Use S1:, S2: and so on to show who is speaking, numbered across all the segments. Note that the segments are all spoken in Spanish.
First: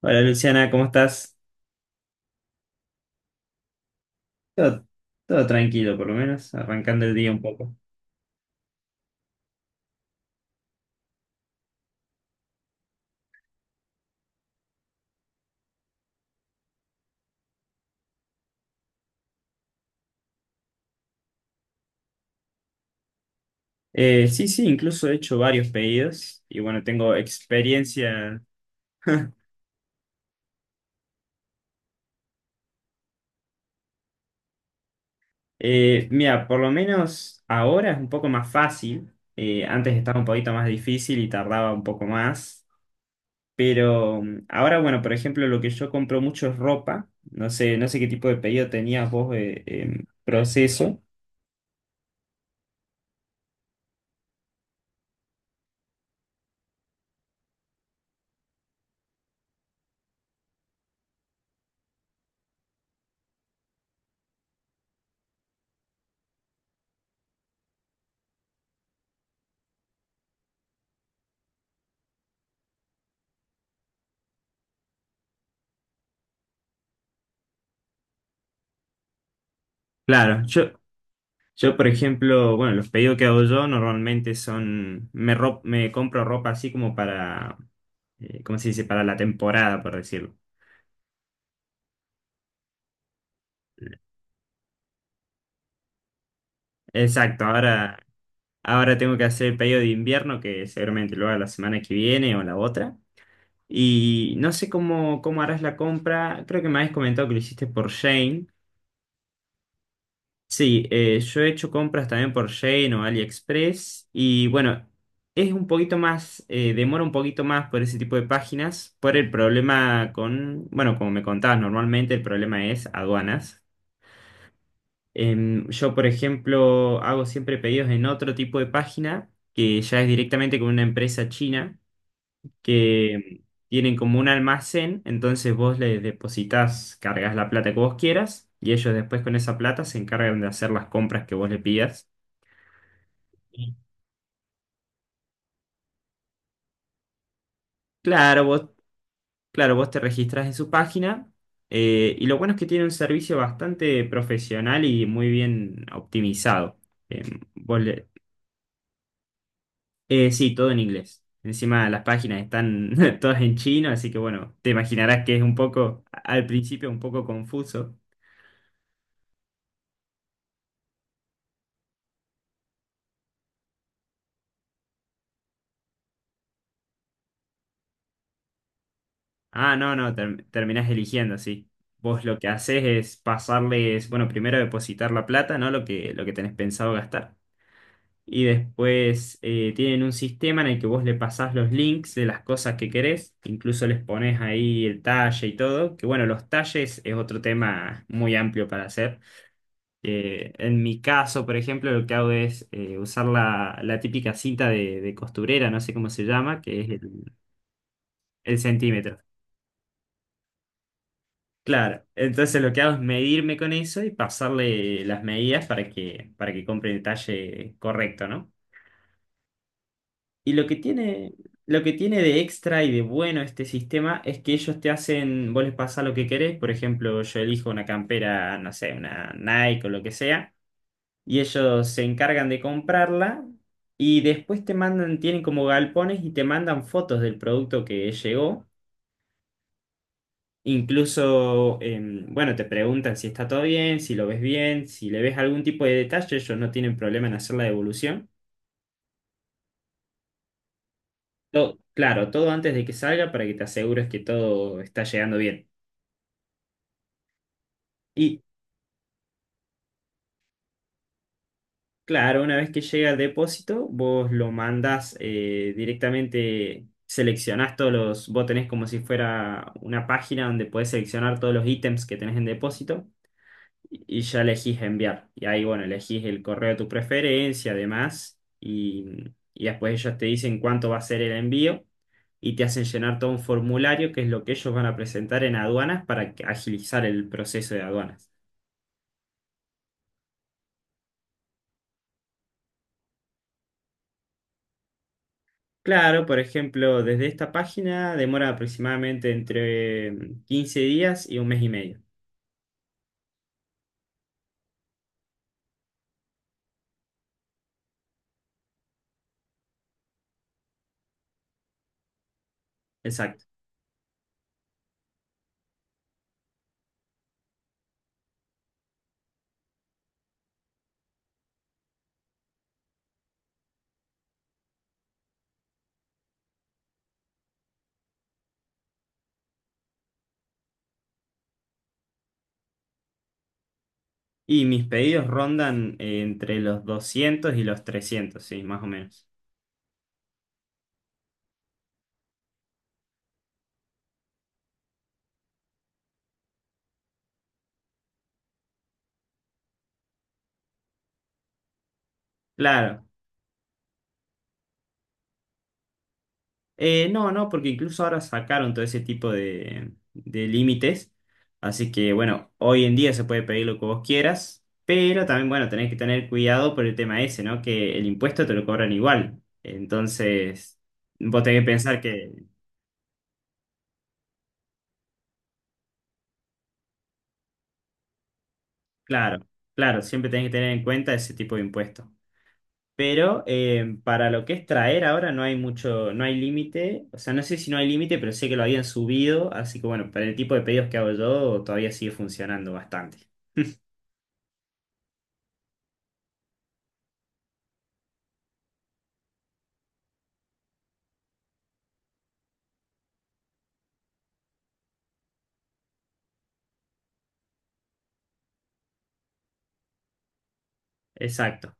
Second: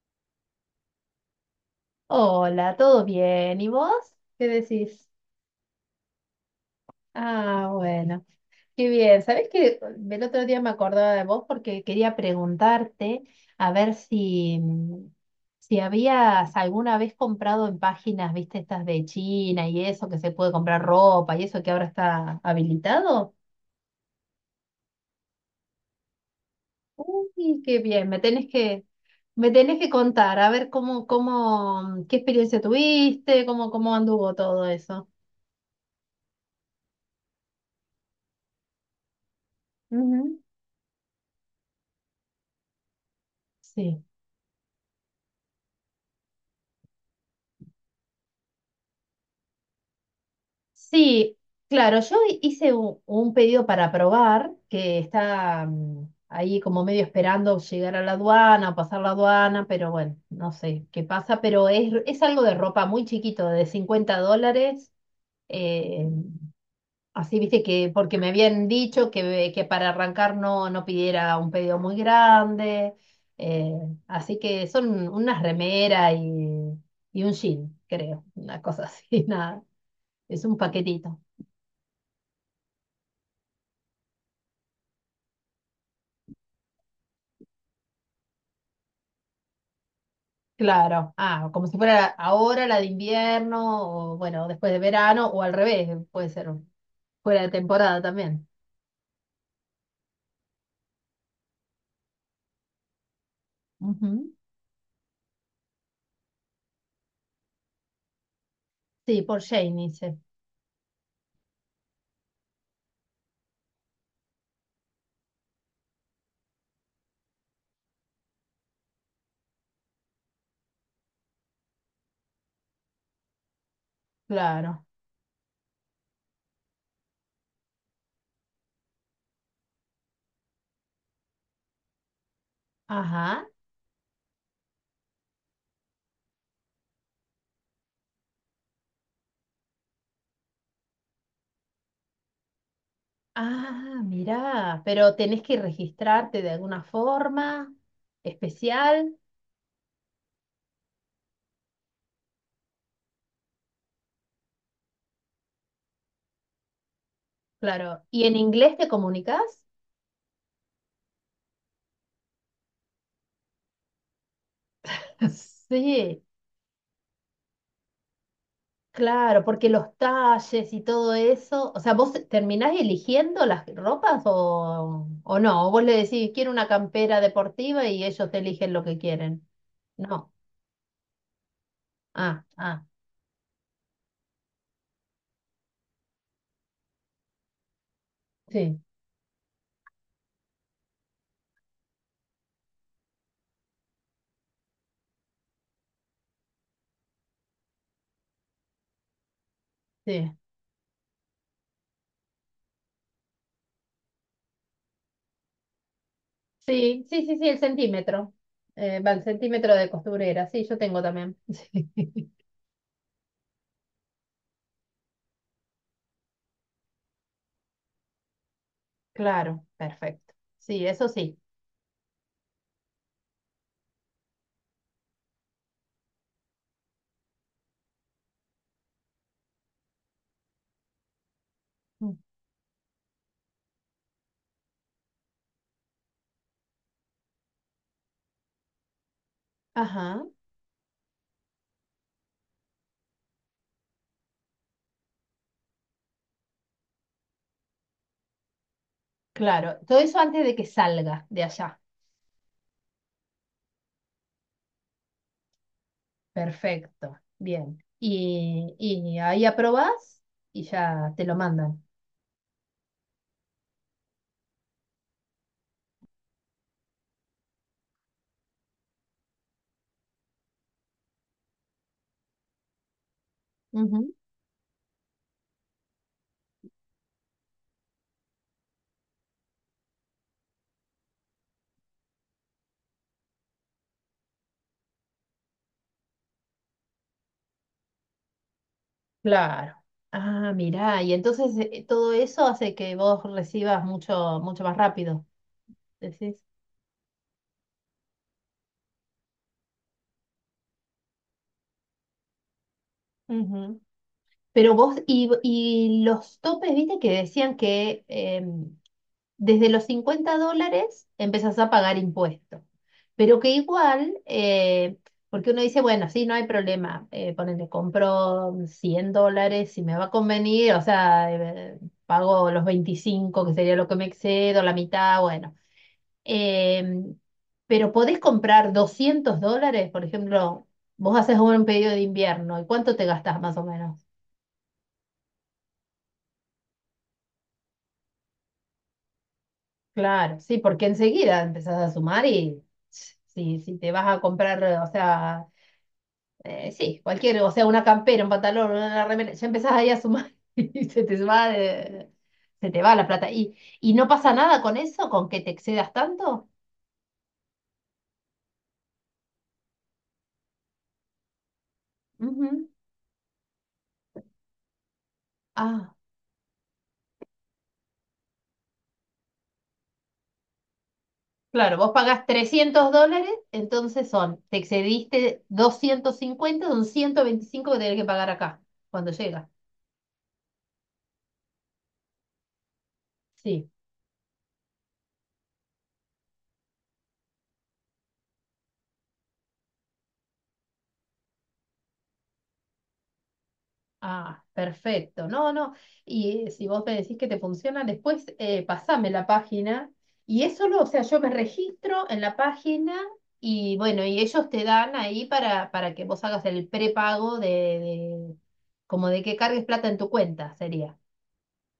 S1: Hola Luciana, ¿cómo estás?
S2: Hola, ¿todo bien? ¿Y vos? ¿Qué
S1: Todo,
S2: decís?
S1: todo tranquilo, por lo menos, arrancando el día un
S2: Ah,
S1: poco.
S2: bueno, qué bien. ¿Sabés que el otro día me acordaba de vos porque quería preguntarte a ver si habías alguna vez comprado en páginas, viste, estas de China y eso, que se puede comprar ropa y eso que ahora está habilitado?
S1: Sí, sí, incluso he hecho varios pedidos y bueno, tengo
S2: Uy, qué bien, me
S1: experiencia.
S2: tenés que, me tenés que contar, a ver qué experiencia tuviste, cómo anduvo todo eso.
S1: Mira, por lo menos ahora es un poco más fácil. Antes estaba un
S2: Ujú.
S1: poquito más difícil y tardaba un poco más.
S2: Sí.
S1: Pero ahora, bueno, por ejemplo, lo que yo compro mucho es ropa. No sé, no sé qué tipo de pedido tenías vos en proceso.
S2: Sí, claro, yo hice un pedido para probar que está ahí como medio esperando llegar a la aduana, pasar la aduana, pero bueno, no sé qué pasa, pero es algo de ropa muy chiquito, de 50 dólares. eh, Así viste que, porque me habían dicho que para arrancar no pidiera un pedido muy grande, eh, así que son unas remeras y un jean, creo, una cosa así, nada,
S1: Claro,
S2: es un
S1: yo,
S2: paquetito.
S1: Yo, por ejemplo, bueno, los pedidos que hago yo normalmente son, me, me compro ropa así como para, ¿cómo se dice? Para la temporada, por decirlo.
S2: Claro, ah, como si fuera ahora la de invierno, o bueno, después de verano, o al revés, puede ser fuera
S1: Exacto,
S2: de
S1: ahora,
S2: temporada también.
S1: Ahora tengo que hacer el pedido de invierno, que seguramente lo haga la semana que viene o la otra.
S2: Ujú.
S1: Y no sé cómo, cómo harás la compra, creo que me habías comentado que lo hiciste por Shane.
S2: Sí, por Shane dice,
S1: Sí, yo he hecho compras también por Shein o AliExpress y bueno, es un poquito más, demora un poquito más por ese tipo de páginas, por el problema con, bueno, como me contabas, normalmente el problema es aduanas.
S2: claro.
S1: Yo, por ejemplo, hago siempre pedidos en otro tipo de página que ya es directamente con una empresa china que
S2: Ajá.
S1: tienen como un almacén, entonces vos les depositas, cargas la plata que vos quieras y ellos después con esa plata se encargan de hacer las compras que vos le pidas.
S2: Ah, mirá, pero tenés que registrarte de alguna forma
S1: Claro, vos,
S2: especial,
S1: claro, vos te registras en su página y lo bueno es que tiene un servicio bastante profesional y muy bien optimizado. Eh, vos
S2: claro.
S1: le-
S2: ¿Y en inglés te comunicas?
S1: sí, todo en inglés. Encima las páginas están todas en chino, así que bueno, te imaginarás que es un poco,
S2: Sí,
S1: al principio un poco confuso.
S2: claro, porque los talles y todo eso, o sea, ¿vos terminás eligiendo las ropas o no? ¿O vos le decís, quiero una campera deportiva y ellos te eligen lo que quieren?
S1: Ah, no, no,
S2: No.
S1: terminás eligiendo, sí. Vos lo
S2: Ah,
S1: que haces
S2: ah,
S1: es pasarles, bueno, primero depositar la plata, ¿no? Lo que tenés pensado gastar. Y
S2: sí,
S1: después tienen un sistema en el que vos le pasás los links de las cosas que querés, incluso les pones ahí el talle y todo, que bueno, los talles es otro tema muy amplio para hacer.
S2: sí.
S1: En mi caso, por ejemplo, lo que hago es usar la, la típica cinta de costurera, no sé cómo se llama, que es
S2: Sí, sí, sí, sí, el centímetro.
S1: el
S2: Va
S1: centímetro.
S2: el centímetro de costurera, sí, yo tengo también.
S1: Claro,
S2: Sí.
S1: entonces lo que hago es medirme con eso y pasarle las medidas para que compre el talle correcto, ¿no?
S2: Claro, perfecto.
S1: Y lo que
S2: Sí, eso
S1: tiene,
S2: sí.
S1: lo que tiene de extra y de bueno este sistema es que ellos te hacen, vos les pasás lo que querés, por ejemplo, yo elijo una campera, no sé, una Nike o lo que sea, y ellos se
S2: Mm.
S1: encargan de comprarla y después te mandan, tienen como galpones y te mandan fotos del producto que llegó.
S2: Ajá,
S1: Incluso, bueno, te preguntan si está todo bien, si lo ves bien, si le ves algún tipo de detalle, ellos no tienen problema en hacer la devolución.
S2: claro. Todo eso antes de que salga de allá.
S1: Claro, todo antes de que salga para que te asegures que todo está llegando bien.
S2: Perfecto, bien.
S1: Y
S2: Y ahí aprobás y ya te lo mandan.
S1: claro, una vez que llega al depósito, vos lo mandás directamente, seleccionás todos los, vos tenés como si fuera una página donde podés seleccionar todos los ítems que tenés en depósito
S2: Ujú.
S1: y ya elegís enviar. Y ahí, bueno, elegís el correo de tu preferencia, además, y después ellos te dicen cuánto va a ser el envío y te hacen llenar todo un formulario que es lo que ellos van a presentar en aduanas para que- agilizar el proceso de aduanas.
S2: Claro. Ah, mirá, y entonces todo eso hace que vos recibas mucho, mucho más rápido,
S1: Claro, por
S2: decís.
S1: ejemplo, desde esta página demora aproximadamente entre 15 días y un mes y medio.
S2: Ujú. Pero vos, y los topes, viste que decían que desde los 50 dólares empezás a pagar impuestos. Pero
S1: Exacto.
S2: que igual, porque uno dice, bueno, sí, no hay problema, ponele, compro 100 dólares si me va a convenir, o sea, pago los 25 que sería lo que me excedo, la mitad, bueno. Eh, pero podés comprar 200 dólares, por ejemplo, vos haces un pedido de invierno, ¿y cuánto te gastás más o menos?
S1: Y mis pedidos rondan entre los 200 y los 300 sí, más o menos.
S2: Claro, sí, porque enseguida empezás a sumar y si te vas a comprar, o sea, sí, cualquier, o sea, una campera, un pantalón, una remera, ya empezás ahí a sumar y se te va la
S1: Claro.
S2: plata. ¿Y no pasa nada con eso, con que te excedas tanto?
S1: No, no, porque incluso ahora sacaron todo ese tipo de límites. Así que bueno,
S2: Ujú.
S1: hoy en día se puede pedir lo que vos quieras, pero también bueno, tenés
S2: Ah,
S1: que tener cuidado por el tema ese, ¿no? Que el impuesto te lo cobran igual. Entonces, vos tenés que
S2: claro, vos
S1: pensar
S2: pagás
S1: que,
S2: 300 dólares, entonces son, te excediste 250, son 125 que tenés que pagar acá cuando
S1: claro,
S2: llega.
S1: claro, siempre tenés que tener en cuenta ese tipo de impuestos. Pero
S2: Sí.
S1: para lo que es traer ahora no hay mucho, no hay límite. O sea, no sé si no hay límite, pero sé que lo habían subido. Así que bueno, para el tipo de pedidos que hago yo todavía sigue funcionando bastante.
S2: Ah, perfecto. No, no. Y si vos me decís que te funciona, después pasame la página. Y es solo, o sea, yo me registro en la página y bueno, y ellos te dan ahí para, que vos hagas el prepago como de que cargues plata en tu cuenta, sería.
S1: Exacto.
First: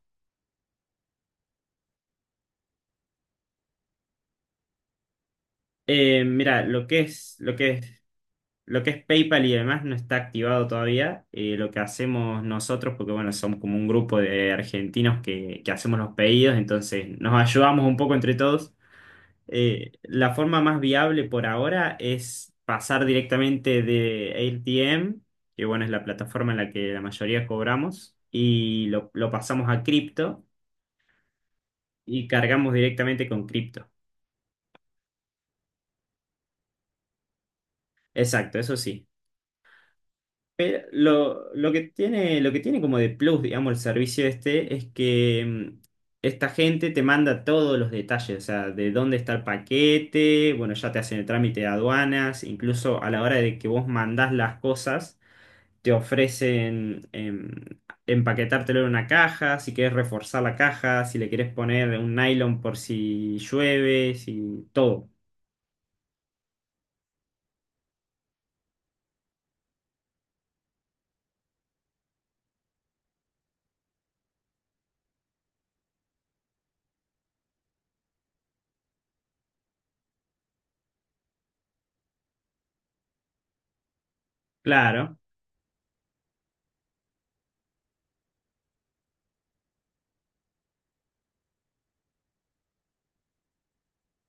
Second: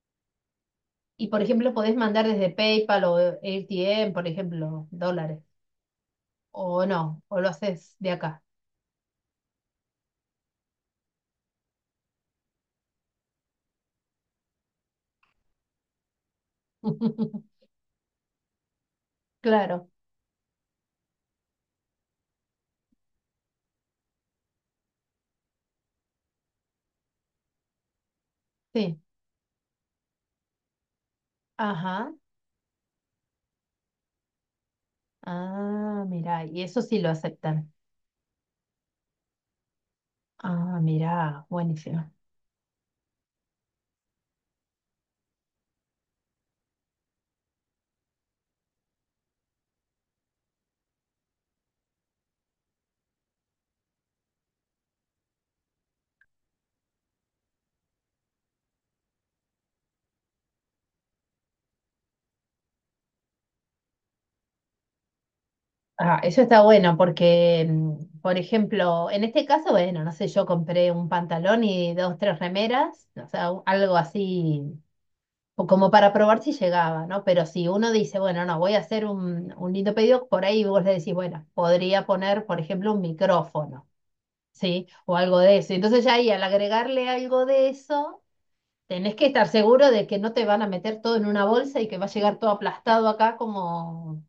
S2: Y por ejemplo, podés mandar desde PayPal o AirTM, por ejemplo, dólares.
S1: Mira,
S2: O no, o lo haces de acá.
S1: lo que es PayPal y demás no está activado todavía. Lo que hacemos nosotros, porque bueno, somos como un grupo de argentinos que hacemos los pedidos, entonces nos ayudamos un poco entre todos.
S2: Claro,
S1: La forma más viable por ahora es pasar directamente de AirTM, que bueno, es la plataforma en la que la mayoría cobramos, y
S2: sí.
S1: lo pasamos a cripto
S2: Ajá.
S1: y cargamos directamente con cripto.
S2: Ah, mira, y eso sí lo aceptan.
S1: Exacto, eso sí.
S2: Ah,
S1: Pero
S2: mirá, buenísimo.
S1: lo que tiene como de plus, digamos, el servicio este es que esta gente te manda todos los detalles, o sea, de dónde está el paquete, bueno, ya te hacen el trámite de aduanas, incluso a la hora de que vos mandás las cosas, te ofrecen empaquetártelo en una caja, si querés reforzar la caja, si le querés poner un nylon por si llueve, si todo.
S2: Ah, eso está bueno porque, por ejemplo, en este caso, bueno, no sé, yo compré un pantalón y dos, tres remeras, o sea, algo así o como para probar si llegaba, ¿no? Pero si uno dice, bueno, no, voy a hacer un lindo pedido, por ahí vos le decís, bueno, podría poner, por ejemplo, un micrófono, ¿sí? O
S1: Claro,
S2: algo de eso. Entonces ya ahí al agregarle algo de eso, tenés que estar seguro de que no te van a meter todo en una bolsa y que va a llegar todo aplastado acá como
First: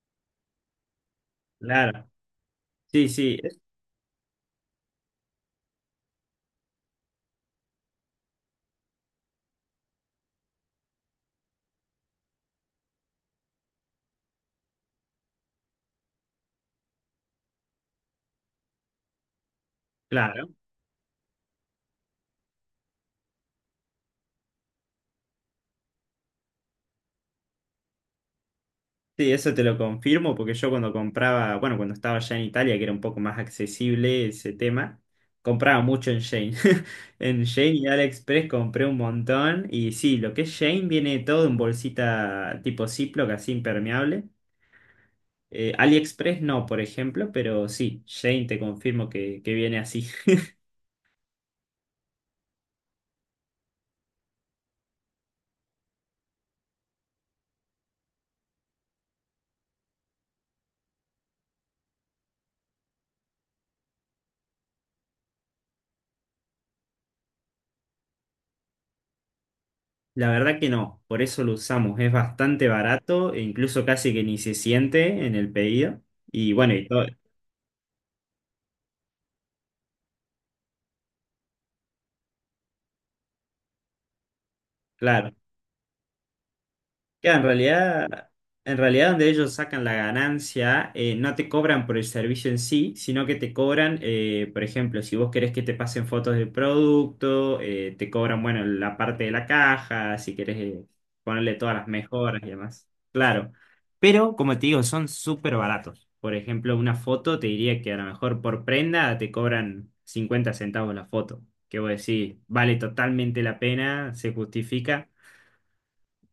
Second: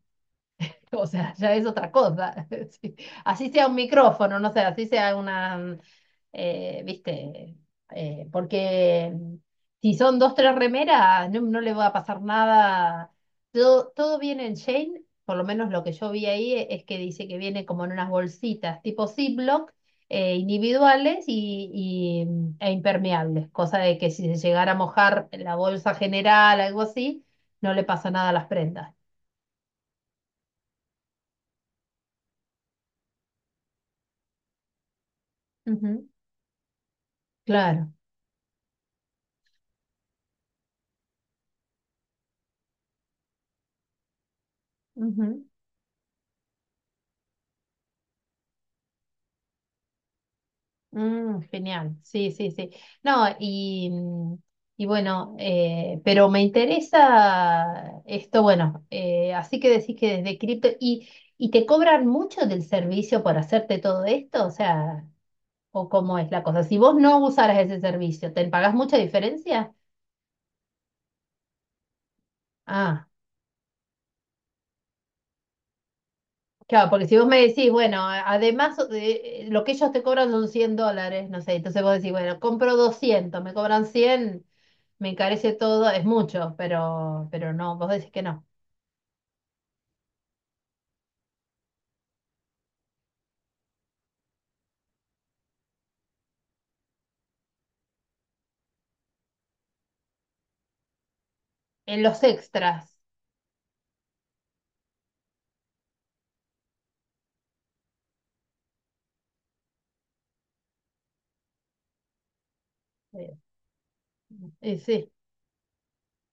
S2: O sea, ya es otra
S1: claro.
S2: cosa. Sí.
S1: Sí, sí,
S2: Así
S1: es-
S2: sea un micrófono, no sé, así sea una, viste, porque si son dos, tres remeras, no le va a pasar nada. Todo, todo viene en Shane, por lo menos lo que yo vi ahí es que dice que viene como en unas bolsitas tipo Ziploc,
S1: claro.
S2: individuales e impermeables, cosa de que si se llegara a mojar la bolsa general, algo así, no le pasa nada a las prendas.
S1: Sí, eso te lo confirmo porque yo cuando compraba, bueno, cuando estaba ya en Italia, que era un poco más accesible ese tema, compraba
S2: Ujú,
S1: mucho en Shane. En Shane y
S2: claro.
S1: AliExpress compré un montón y sí, lo que es Shein viene todo en bolsita tipo Ziploc, así impermeable.
S2: Ujú.
S1: AliExpress no, por ejemplo, pero sí, Shane te confirmo que viene así.
S2: Genial, sí, sí, sí. No, y, y bueno, pero me interesa esto, bueno, así que decís que desde cripto, ¿y te cobran mucho del servicio por hacerte todo esto? O sea, ¿o cómo es la cosa? Si vos no usaras ese servicio, ¿te pagás mucha diferencia?
S1: La verdad que no, por eso lo usamos, es bastante
S2: Ah,
S1: barato e incluso casi que ni se siente en el pedido. Y bueno, y
S2: claro,
S1: todo,
S2: porque si vos me decís, bueno, además lo que ellos te cobran son 100 dólares, no sé, entonces vos decís, bueno, compro 200, me cobran 100, me
S1: claro.
S2: encarece todo, es mucho, pero,
S1: Claro, en
S2: pero no, vos decís que
S1: realidad,
S2: no.
S1: en realidad donde ellos sacan la ganancia, no te cobran por el servicio en sí, sino que te cobran, por ejemplo, si vos querés que te pasen fotos del producto, te cobran, bueno, la parte de la caja, si querés, ponerle todas las
S2: En los
S1: mejoras y demás.
S2: extras.
S1: Claro. Pero, como te digo, son súper baratos. Por ejemplo, una foto te diría que a lo mejor por prenda te cobran 50 centavos la foto. Que vos decís, vale
S2: eh,
S1: totalmente la pena, se
S2: y
S1: justifica.
S2: sí,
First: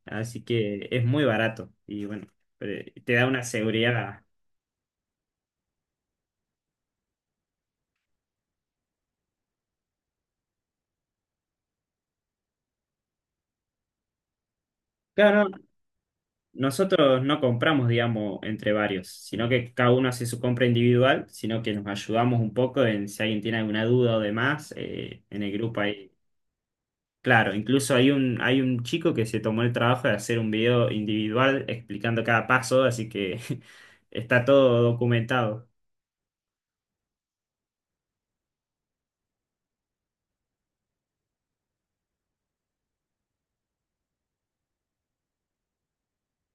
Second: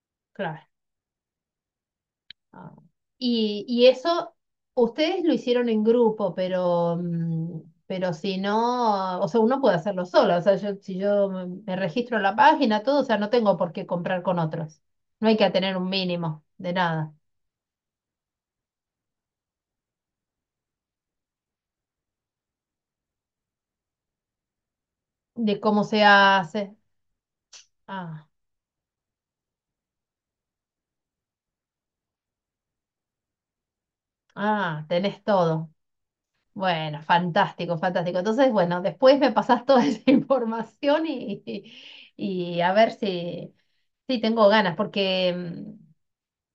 S1: Así
S2: claro.
S1: que es muy barato y bueno,
S2: Ah.
S1: te da una
S2: Y
S1: seguridad.
S2: eso, ustedes lo hicieron en grupo, pero si no, o sea, uno puede hacerlo solo. O sea, yo, si yo me registro en la página, todo, o sea, no tengo por qué comprar con otros. No hay
S1: Claro,
S2: que
S1: no,
S2: tener un mínimo de nada,
S1: nosotros no compramos, digamos, entre varios, sino que cada uno hace su compra individual, sino que nos ayudamos un poco en si alguien tiene alguna duda o demás, en el
S2: de
S1: grupo
S2: cómo se
S1: hay.
S2: hace.
S1: Claro, incluso
S2: Ah,
S1: hay un chico que se tomó el trabajo de hacer un video individual explicando cada paso, así que está todo
S2: ah, tenés
S1: documentado.
S2: todo. Bueno, fantástico, fantástico. Entonces, bueno, después me pasas toda esa información y a ver si, tengo ganas,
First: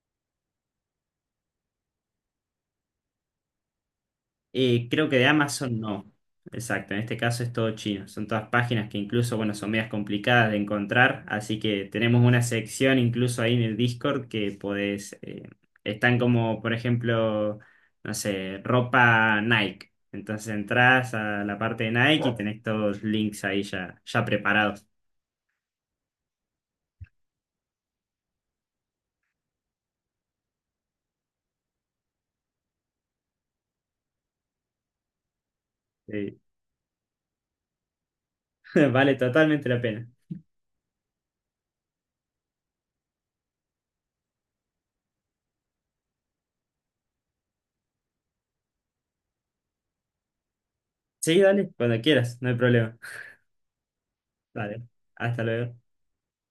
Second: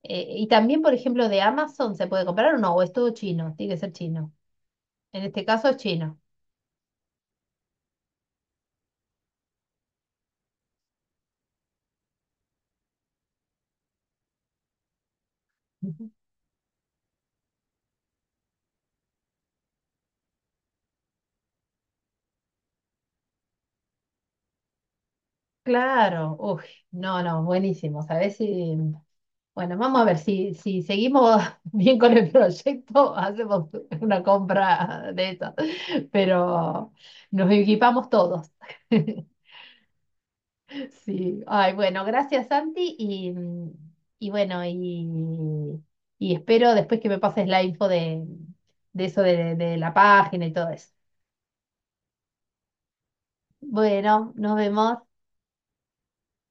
S2: y también, por ejemplo, de Amazon se puede comprar o no, o es todo chino, tiene que ser chino.
S1: Creo que
S2: En
S1: de
S2: este caso es
S1: Amazon no.
S2: chino.
S1: Exacto, en este caso es todo chino. Son todas páginas que incluso, bueno, son medias complicadas de encontrar, así que tenemos una sección incluso ahí en el Discord que podés,
S2: Ujú.
S1: están como, por ejemplo, no sé, ropa Nike. Entonces entras a la parte de Nike y wow, tenés todos los links ahí ya, ya preparados.
S2: Claro, uy, no, no, buenísimo. Sabes si... Bueno, vamos a ver si seguimos bien con el proyecto, hacemos una compra de esas,
S1: Sí.
S2: pero nos equipamos todos.
S1: Vale totalmente la pena.
S2: Sí, ay, bueno, gracias Santi y bueno, y espero después que me pases la info de eso de la página y todo eso.
S1: Sí, dale, cuando quieras, no hay problema.
S2: Bueno, nos
S1: Vale,
S2: vemos.
S1: hasta luego.